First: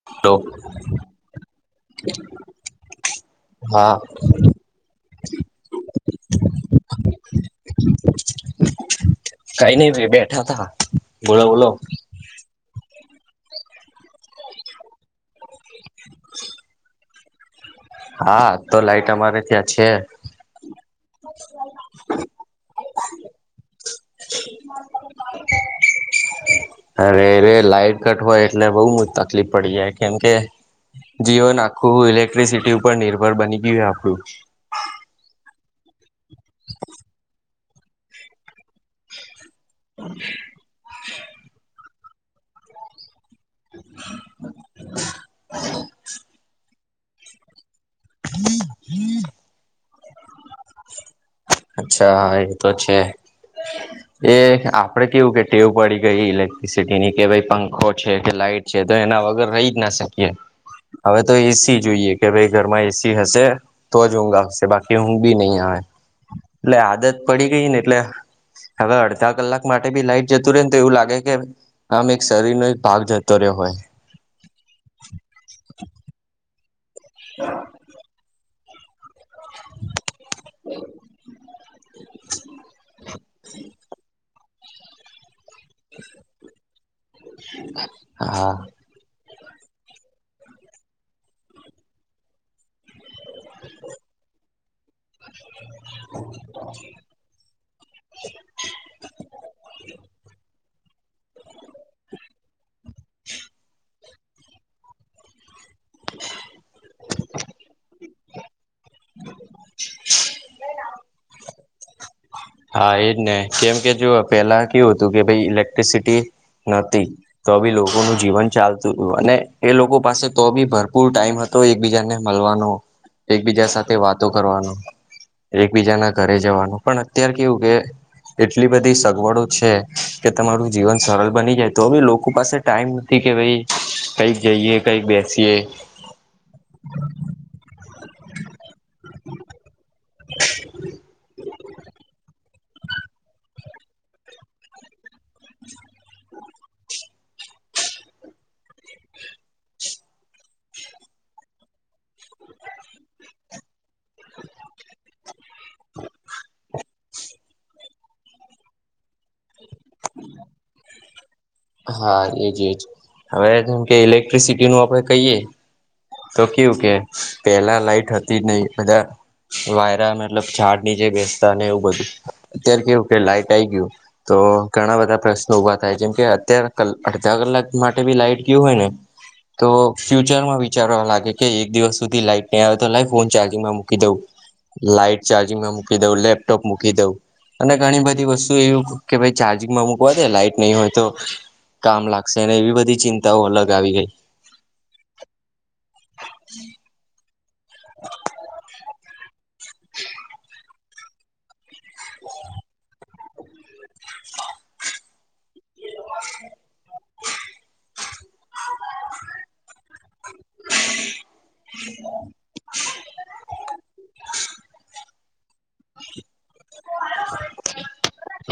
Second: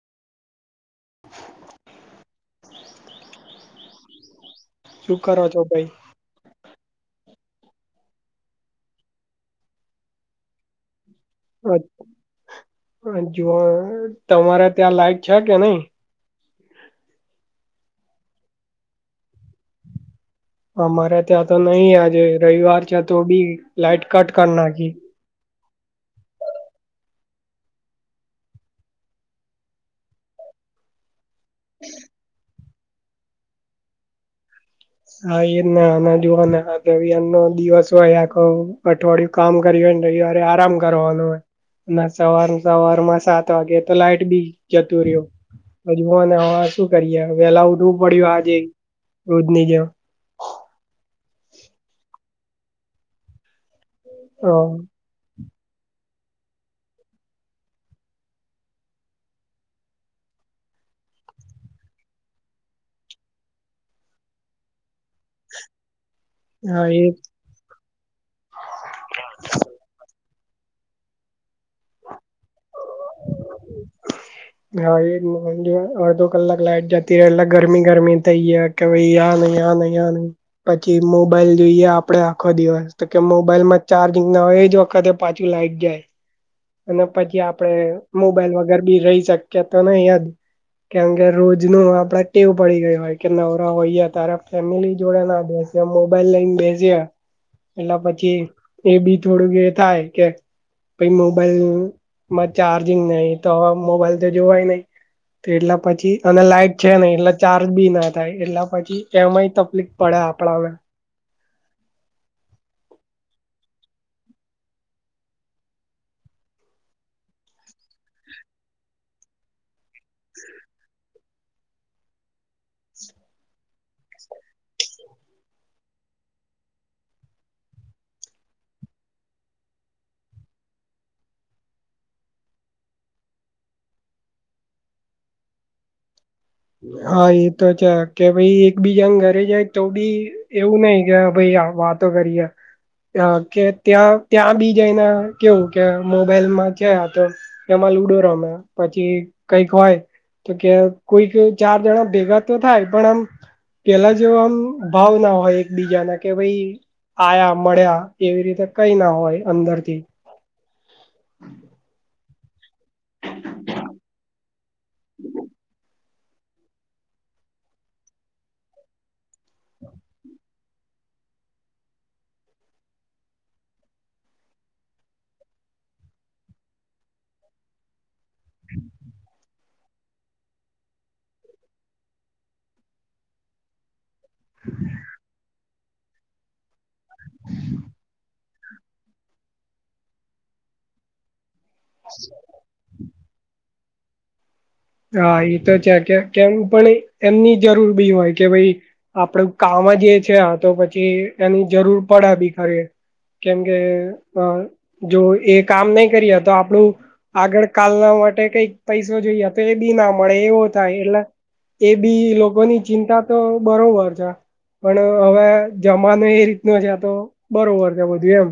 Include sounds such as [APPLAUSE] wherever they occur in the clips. [UNINTELLIGIBLE] શું કરો [UNINTELLIGIBLE] [INAUDIBLE] કઈ નહી ભાઈ બેઠા થા જો તમારે ત્યાં લાયક છેકે, નઈ [INAUDIBLE] હા તો લાઈટ અમારે ત્યાં છે અમારે ત્યાં તો નહીિ આજે રવિવાર છે, તો બી લાાઈટ કટ કર નાખી [INAUDIBLE] અરે રે લાઈટ કટ હોય એટલે બઉ તકલીફ પડી જાય કેમ કે જીઓન આખું ઇલેક્ટ્રિસિટી ઉપર નિર્ભર બની ગયું આપણું હા એ જ નાના જોવાનો દિવસ હોય આખો અઠવાડયું કામ કર્યું હોય ને રવિવારે આરામ કરવાનું હોય અને સવાર સવારમાં સાત કે તો લાઈટ બી જતુ, રહ્યો હજુને શું કરીએ વેલા ઉઠવુ પડ્યું આજે રોજની જેમ અચ્છા એ તો છે એ હ આપણે કેવું કે ટેવ પડી ગઈ ઇલેક્ટ્રિસિટીની કે ભાઈ પંખો છે કે લાઈટ છે તો એના વગર રહી જ ના શકે. હવે તો એસી જોઈએ કે ભાઈ ઘરમાં એસી હશે, તો જ ઊંઘ આવશે બાકી ઊઘ બી નહી આવે એટલે હા એ આદત પડી ગઈ ને એટલે હવે અડધા કલાક માટે બી લાઈટ જતું રહે ને તો એવું લાગે કે આમ એક શરીરનો એક ભાગ જતો રહ્યો હોય. હા એ અડધો કલાક લાઈટ જતી રહે એટલે ગરમી ગરમી થઇ જાય. કે ભાઈ આ નહી, આ નહી, આ નહી. પછી મોબાઈલ જોઈએ આપડે આખો દિવસ તો કે મોબાઈલમાં ચાર્જિંગ ના હોય એજ વખતે પાછું લાઈટ જાય. [INAUDIBLE] અને પછી આપડે હા મોબાઈલ વગર બી રહી શકીએ તો નહી યાર કેમ કે રોજનુ આપડે ટેવ પડી ગયું હોય કે નવરા હોઈએ તારા ફેમિલી જોડા ના બેસે, મોબાઈલ લઇને બેસયા એટલે પછી એ બી થોડુક એ થાય કે પછી [INAUDIBLE] મ ચાર્જિંગ નહી તો મોબાઈલ જોવાય નહી. એટલા પછી અને લાઈટ છે, નઈ એટલે ચાર્જ બી ના થાય એટલા પછી એમાંય તકલીફ પડે આપણા હા એજ ને કેમ કે જો પેલા કેવું હતું કે ભાઈ ઇલેક્ટ્રિસિટી નથી તો બી લોકોનું જીવન ચાલતું હતું અને એ લોકો પાસે તો ભી ભરપૂર ટાઈમ તો એકબીજાને મળવાનો, એકબીજા સાથે વાતો કરવાનો, એકબીજાના ઘરે જવાનું પણ અત્યારે કેવું કે એટલી બધી સગવડો છેકે, તમારુ જીવન સરળ બની જાય તો ભી લોકો પાસે ટાઈમ નથી કે ભાઈ કંઈક જઈએ, કઈક બેસીએ, હા એ તો છે કે ભાઈ એક બીજાને ઘરે જાય. તો બી એવું નહી કે ભાઈ વાતો કરીએ, કે ત્યાં ત્યાં બી જઈને કેવુ કે મોબાઈલમા છે, તો એમાં લુડો રમે પછી કઈક હોય તો કે કોઈ કે ચાર જણા ભેગા તો થાય પણ આમ પેલા જેવા આમ ભાવ ના હોય એકબીજાના કે ભાઈ આયા મળ્યા એવી રીતે કઈ ના હોય અંદરથી. હા એજ એજ. હવે જેમ કે ઇલેક્ટ્રિસિટીનું આપડે કહીએ, તો કેવું કે પેલા લાઈટ હતી નહી, બધા વાયરા મતલબ ઝાડ નીચે બેસતા એવું બધું અત્યારે કેવું કે લાઈટ આઈ ગયું. તો ઘણા બધા પ્રશ્નો ઊભા થાય જેમ કે અત્યાર અડધા કલાક માટે બી લાઈટ ગયું હોય ને, તો ફ્યુચરમાં ભી વિચારવા લાગે કે એક દિવસ સુધી લાઈટ નહી આવે તો લાય ફોન ચાજિંગ માં મૂકી દઉ. લાઈટ ચાર્જિંગમાં મૂકી દઉં, લેપટોપ મૂકી દઉં, અને ઘણી બધી વસ્તુ એવી કે ભાઈ ચાર્જિંગમાં મુૂકવા દે લાઈટ નહીં હોય તો, કામ લાગશે એવી બધી ચિંતાઓ અલગ આવી ગઈ. હા એ તો છે કે કેમ પણ એમની જરૂર બી હોય કે ભાઈ આપડું કામ જે છે આ તો પછી એની જરૂર પડે ભી ખરી. કેમ કે અ જો એ કામ નહી કરે તો આપડું આગળ કાલના માટે કઈક પૈસો જોઈએ તો એ બી ના મળે એવો થાય એટલે એ બી લોકોની ચિંતા તો બરોબર છે. પણ હવે જમાનો એ રીતનો છે આ તો બરોબર છે બધું એમ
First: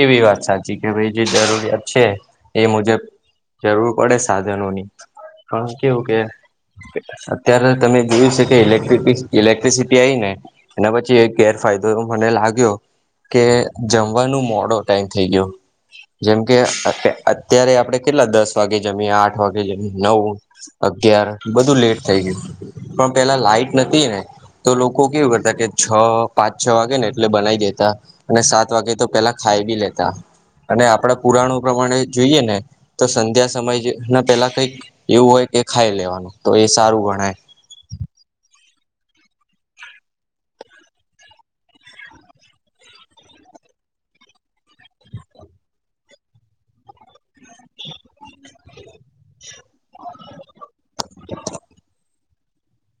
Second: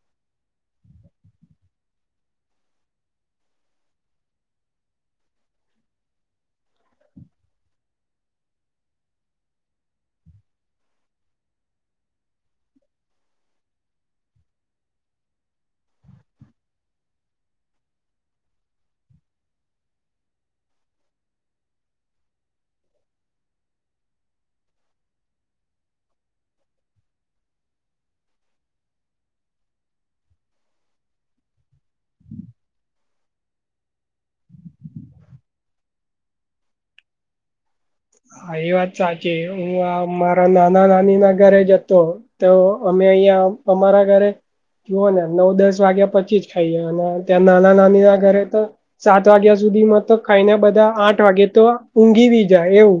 એવી વાત સાચી કે ભાઈ જે જરૂરિયાત છે એ મુજબ જરૂર પડે સાધનોની પણ કેવું કે? અત્યારે તમે જોયું છે કે ઇલેક્ટ્ર ઇલેક્ટ્રિસિટી આવી ને એના પછી એક ગેરફાયદો મને લાગ્યો કે જમવાનું મોડો ટાઈમ થઈ ગયો. જેમકે અત્યારે આપણે કેટલા દસ વાગે જમીએ આઠ વાગે જમીએ નવ અગિયાર બધું લેટ થઈ ગયું પણ પેલા લાાઈટ નથી ને તો લોકો કેવું કરતા કે છ પાંચ છ વાગે ને એટલે બનાવી દેતા અને સાત વાગે તો પેલા ખાઈ ભી લેતા. અને આપડા પુરાણો પ્રમાણે જોઈએ ને તો સંધ્યા સમય ના પેલા કઈક એવું હોય કે ખાઈ લેવાનું તો એ સારું ગણાય. હા એ વાત સાચી હું આ મારા નાના નાની ના ઘરે જતો. તો અમે અહિયાં અમારા ઘરે જુઓ ને નવ દસ વાગ્યા પછી જ ખાઈએ અને ત્યાં નાના નાની ના ઘરે તો સાત વાગ્યા સુધીમાં તો ખાઈને બધા આઠ વાગે તો ઊંઘીબી જાય એવું.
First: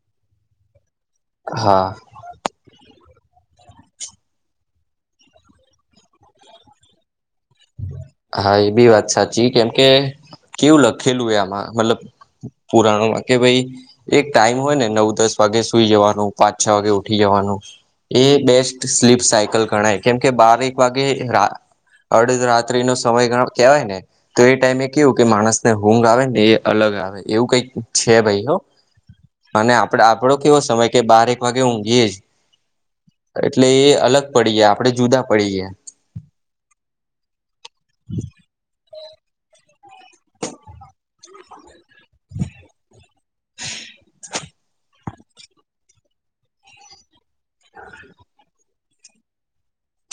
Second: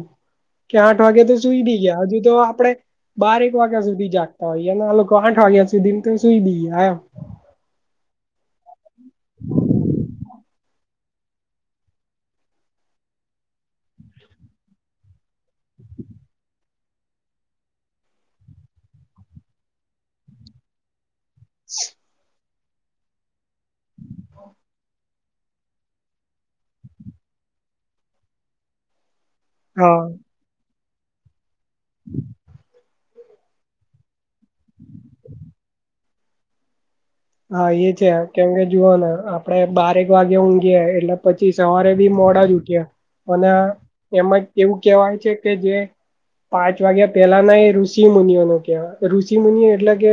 કે આઠ વાગે તો સુઈ બી હા ગયા હજુ તો આપડે બારેક વાગ્યા સુધી જાગતા હોઈએ અનેને આ લોકો આઠ વાગ્યા સુધી તો સુઈ બી‌ જાય. હા એ બી વાત સાચી કેમ કે, કેવું લખેલું એમાં મતલબ પુરાણોમાં કે ભાઈ એક ટાઈમ હોય ને નવ દસ વાગે સુઈ જવાનું પાંચ છ વાગે ઉઠી જવાનું એ બેસ્ટ સ્લીપ સાયકલ ગણાય કેમકે બારક વાગે રા [UNINTELLIGIBLE] અડધ રાત્રી નો સમય ગણો કહેવાય ને તો એ ટાઈમે કેવું કે માણસ ને ઊંઘ આવે ને એ અલગ આવે એવું કઈક છે ભાઈ હો. [INAUDIBLE] અને આપડ હા આપડો કેવો સમય કે બારેક વાગે ઊંઘી એ જ એટલે એ અલગ પડી ગયા આપણે જુદા પડી ગયા. હા એ છે કેમ કે જુઓને આપડે બારેક વાગે ઊંઘી એટલે પછી સવારે બી મોડા જ ઉઠ્યા અને એમાં એવું કહેવાય છે કે જે, પાંચ વાગ્યા પેલાના એ ઋષિ મુુનિઓનુ કેવાય ઋષિ મુુનિ એટલે કે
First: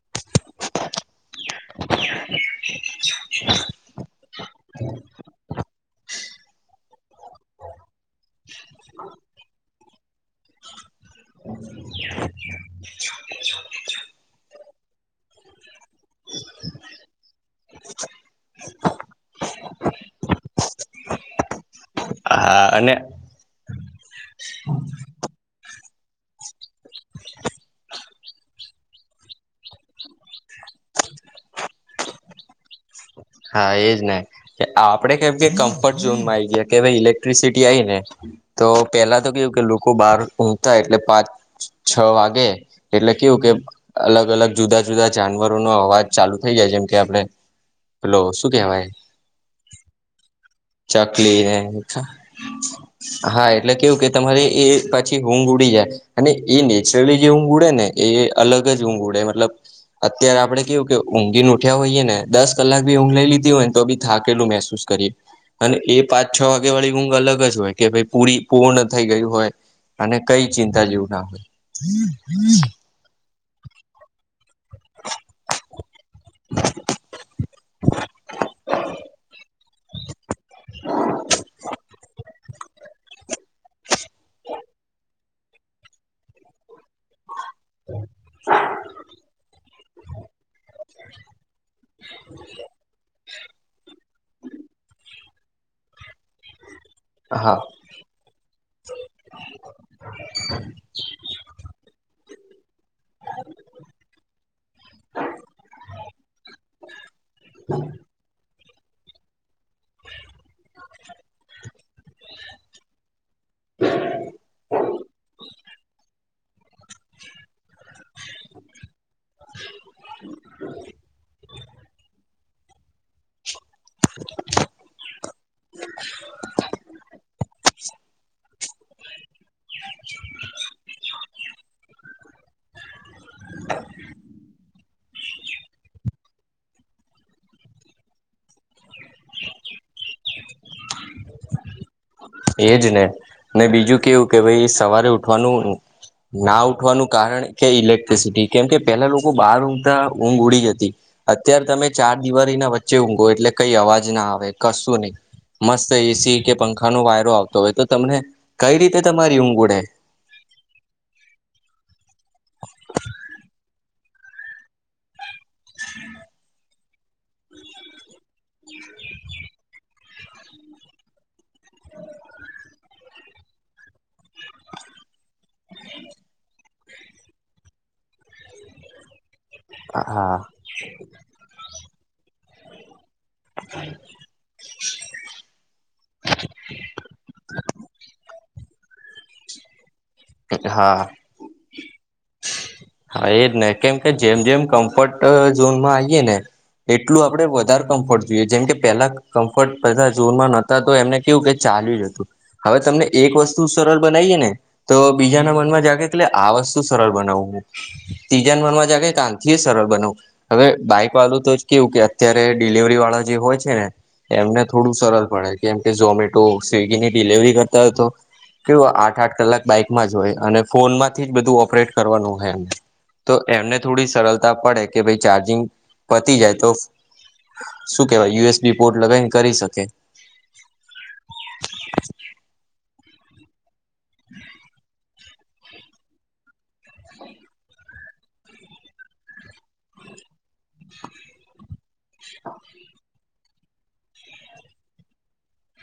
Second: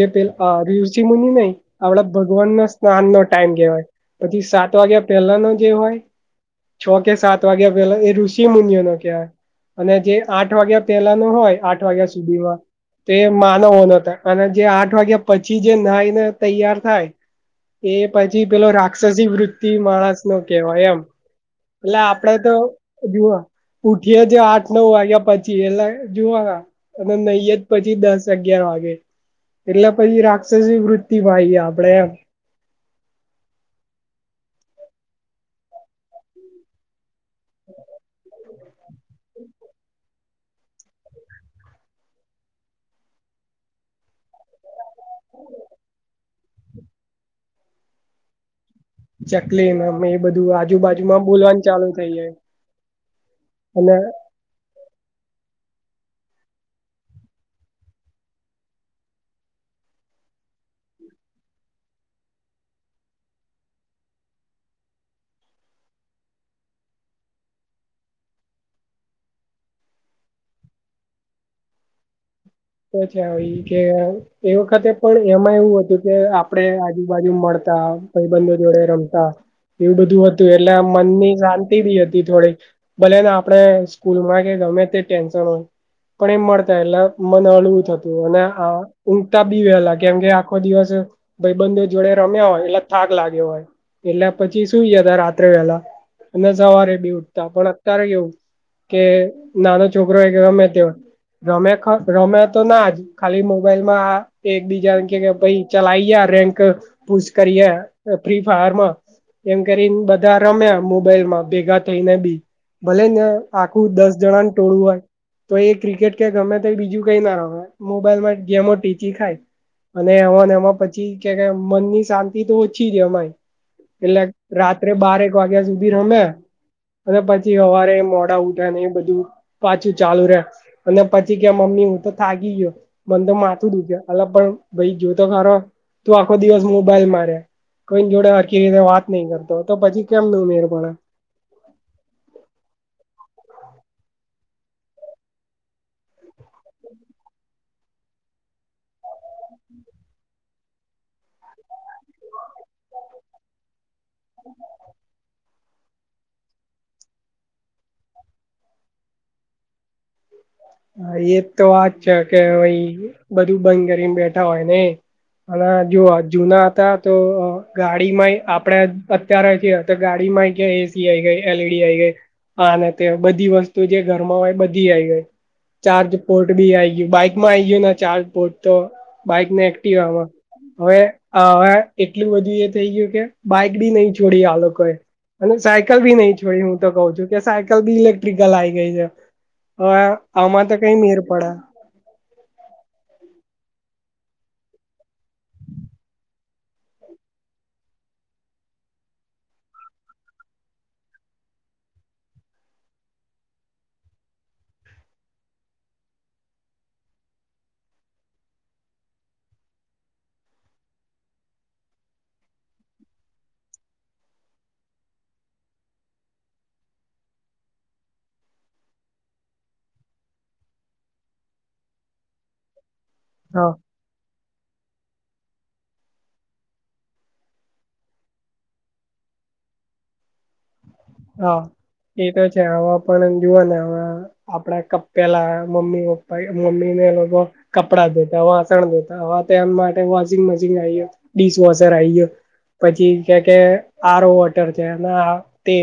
જે પેલ એ ઋષિ મુ આપડા ભગવાન ન સ્નાન નો ટાઈમ કેવાય પછી સાત વાગ્યા પહેલા ન જે હોય છ કે સાત વાગ્યા પેલા એ ઋષિ મુનિઓનો કહેવાય. અને જે આઠ વાગ્યા પેલા ન હોય આઠ વાગ્યા સુધીમાં તે માનવો નતા અને જે આઠ વાગ્યા પછી જે નાાઈ ને તૈયાર થાય એ પછી પેલો રાક્ષસી વૃતિ માણસ નો કેવાય એમ. એટલે આપડે તો હા અને જુઓ ઉઠીએ છે આઠ નવ વાગ્યા પછી એટલા જોવા અને નહી પછી દસ અગિયાર વાગે એટલે પછી રાક્ષસી વૃતિ માં આઈએ આપડે એમ. હા એ જ ને. આપડે કેમ કે કમ્ફર્ટઝોનમાં આવી ગયા કે ભાઈ ઇલેક્ટ્રિસિટી આવી ને તો પેલા તો કેવું કે લોકો બાર ઊંઘતા એટલે પાંચ છ વાગે એટલે કેવું કે અલગ અલગ જુદા જુદા જાનવરો નો અવાજ ચાલુ થઇ જાય જેમ કે આપડણે હલો શું કેવાય? ચકલી એ બધું આજુબાજુમાં ચકલી ને બોલવાનું ચાલુ થઇ જાય. હા એટલે કેવું અને કે તમારે એ પછી ઊંઘ ઉડી જાય અને એ નેચરલી જે ઊંઘ ઉડે ને એ અલગ જ ઊંઘ ઉડે મતલબ અત્યારે આપડે કેવું કે ઊંઘીને ઉઠ્યા હોઈયએ ને દસ કલાક ભી ઊઘલાઈ લીધી હોય તો ભી થા કેટલું મહેસૂસ કરીએ. અને એ પાંચ છ વાગ્યા વાળી ઊંઘ અલગ જ હોય કે ભાઈ પૂરી પૂર્ણ થઈ ગયું હોય. અને કઈ ચિંતા જેવું ના હોય. તોછ હો કે એ વખતે પણ એમાં એવું હતું કે આપણે આજુબાજુ મળતા ભાઈબંધો જોડે રમતા. એવું બધું હતું એટલે આ મનની શાંતિ બી હતી થોડીક. ભલેને આપણે સ્કૂલ માં કે ગમે તે ટેન્શન હોય પણ એમ મળતા એટલે મને હળવું થતું અને આ ઊંઘતા બી વલા કેમકે આખો દિવસ ભાઈ બંધો જોડે રમ્યા હોય એટલે થાક લાગ્યો હોય એટલે પછી સુ ગયા ત રાત્રે વહેલા. અને સવારે બી હોય હા પણ અત્યારે એવું કે નાનો છોકરો કે રમે તે રમે ખ રમ્યા તો ના જ ખાલી મોબાઈલ માં એકબીજા ને કે ભાઈ ચલાઈ ગયા રેન્ક પૂછ કરીએ ફ્રી ફાયરમાં. એમ કરીને બધા રમ્યા મોબાઈલ માં ભેગા થઈને બી. ભલે ને આખું દસ જણાને ટોળું હોય તો એ ક્રિકેટ કે ગમે તો બીજું કઈ ના રમે. મોબાઈલ માં ગેમો ટીચી ખાય અને એને એમાં પછી કે મનની શાંતિ તો ઓછી છે અમાય એટલે રાત્રે બારેક વાગ્યા સુધી રમે અને પછી અવારે મોડા ઉધ એ બધું પાછું ચાલુ રે અને પછી મમ્મી હું તો થાગી ગયો મને તો માથું દુખ અલગ પણ ભાઈ ગયો તો ખરો આખો દિવસ મોબાઈલ માર્યા કોઈ જોડે હખી રીતે વાત નહી કરતો તો પછી કેમ ન ઉમેર પડે. એજ ને ને બીજું કેવું કે ભાઈ સવારે ઉઠવાનું ના ઉઠવાનું કારણ કે ઇલેક્ટ્રિસિટી કેમ કે પેલા લોકો બહાર ઊંઘા ઊંઘ ઉડી જતી. અત્યારે તમે ચાર દિવાળીના વચ્ચે ઊંઘો એટલે કઈ અવાજ ના આવે કસરત નઈ મસ્ત એસી કે પંખા ન વાયર આવતો હોય તો તમને કઈ રીતે તમારી ઊંઘ ઉડે. હા એ તો વાત છે કે ભાઈ બધું ભંધ કરીને બેઠા હોય ને અને જો જુના હતા તો ગાડીમાંય આપડે અત્યારે તો ગાડી માં ક્યા એસી આ આવી ગઈ એલઈડી આ આવી ગઈ. હા અને તે બધી વસ્તુ જે ઘર માં હોય બધી આવી જાય. ચાર્જ પોર્ટ બી આ ગયું બાઈક માં આ આવી ગયું ચાર્જ પોર્ટ તો. બાઈકને હા એક્ટવામાં હવે હવે એટલું બધું એ થઈ ગયું કે બાઈક બી નહી છોડી આ લોકોએ. અને સાયકલ બી નહી છોડી હુતો કઉ છુ, કે સાયકલ બી ઇલેક્ટ્રિકલ આવી ગઈ છે. હ હા [INAUDIBLE] હા એજ ને કેમ કે જેમ જેમ કમ્ફર્ટ ઝોનમાં આવીયે ને એટલું આપડે વધારે કમ્ફર્ટ જોઈએ જેમ કે પેલા કમ્ફર્ટ બધા ઝનમાં નથી તો એમને કેવુ કે ચાલ્યું જ હતુ, હવે તમને એક વસ્તુ સરળ બનાવીએ ને તો બીજાના મનમાં જાગે કેટલે આ વસ્તુ સરળ બનાવું હું ત્રીજાને મનવા જાગે તથી સરળ બનવ હવે બાઈક વાળું તો જ કેવું કે અત્યારે ડિલવરી વાળા જે હોય છે ને એમને થોડું સરળ પડે કેમ કે ઝોમેટો સ્વિગીની ડિલવરી કરતા હોય તો કેવ આઠ આઠ કલાક બાઈકમાં જ જોય અને ફોન માંથી જ બધું ઓપરેટ કરવાનું હોય એને તો હા એમને થોડી સરળ પડે કે ભાઈ ચાર્જિંગ પતી જાય તો શું કેવાય યુએસ બી પોર્ટ લગાવને કરી શકે હા એ તો છે આવા પણ જોુવા ને હ આપડા પેલા મમ્મી પપ્પા મમ્મી ને લોકો કપડા દેતા વાસણ દેતા હ માટે વોશિંગ મશીન આયો ડિશ વોશર આ ગયો પછી કે કે આરો વોટર છે તે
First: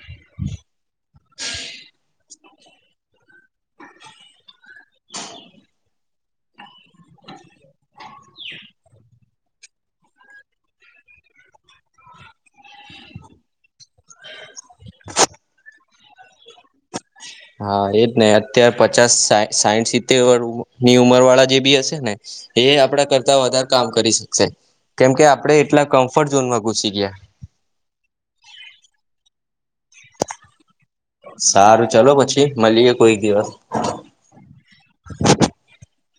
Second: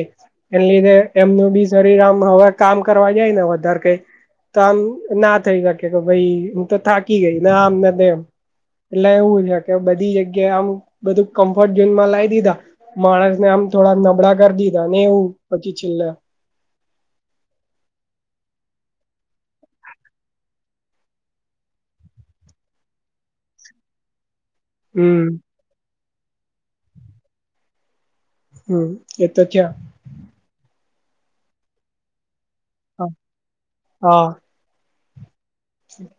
એને લીધે એમનુ બી શરીર આમ હવે કામ કરવા જાય ને વધારે કઈ તો આમ ના થઈ શકે કે ભાઈ હુ, તો થાકી ગઈને આમનેમ એટલે એવું છે કે બધી જગ્યાએ આમ બધું કમ્ફર્ટ ઝોન માં લઈ દીધા માણસ ને આમ થોડા નબળા કરી દીધા ને એવું પછી છેલ્લે હા એજ હ અતાર પચાસ સા સાઈઠ સિત્તેરર ની ઉંમર વાળા જે બી હશે ને એ આપડા કરતા વધારે કામ કરી શકશે હમ કેમકે આપડે એટલા કમ્ફર્ટ ઝોનમાં ઘુસી ગયા હમ એ તો ક્યા સારું ચાલ પછી મળીએે કોઈક દિવસ હઠ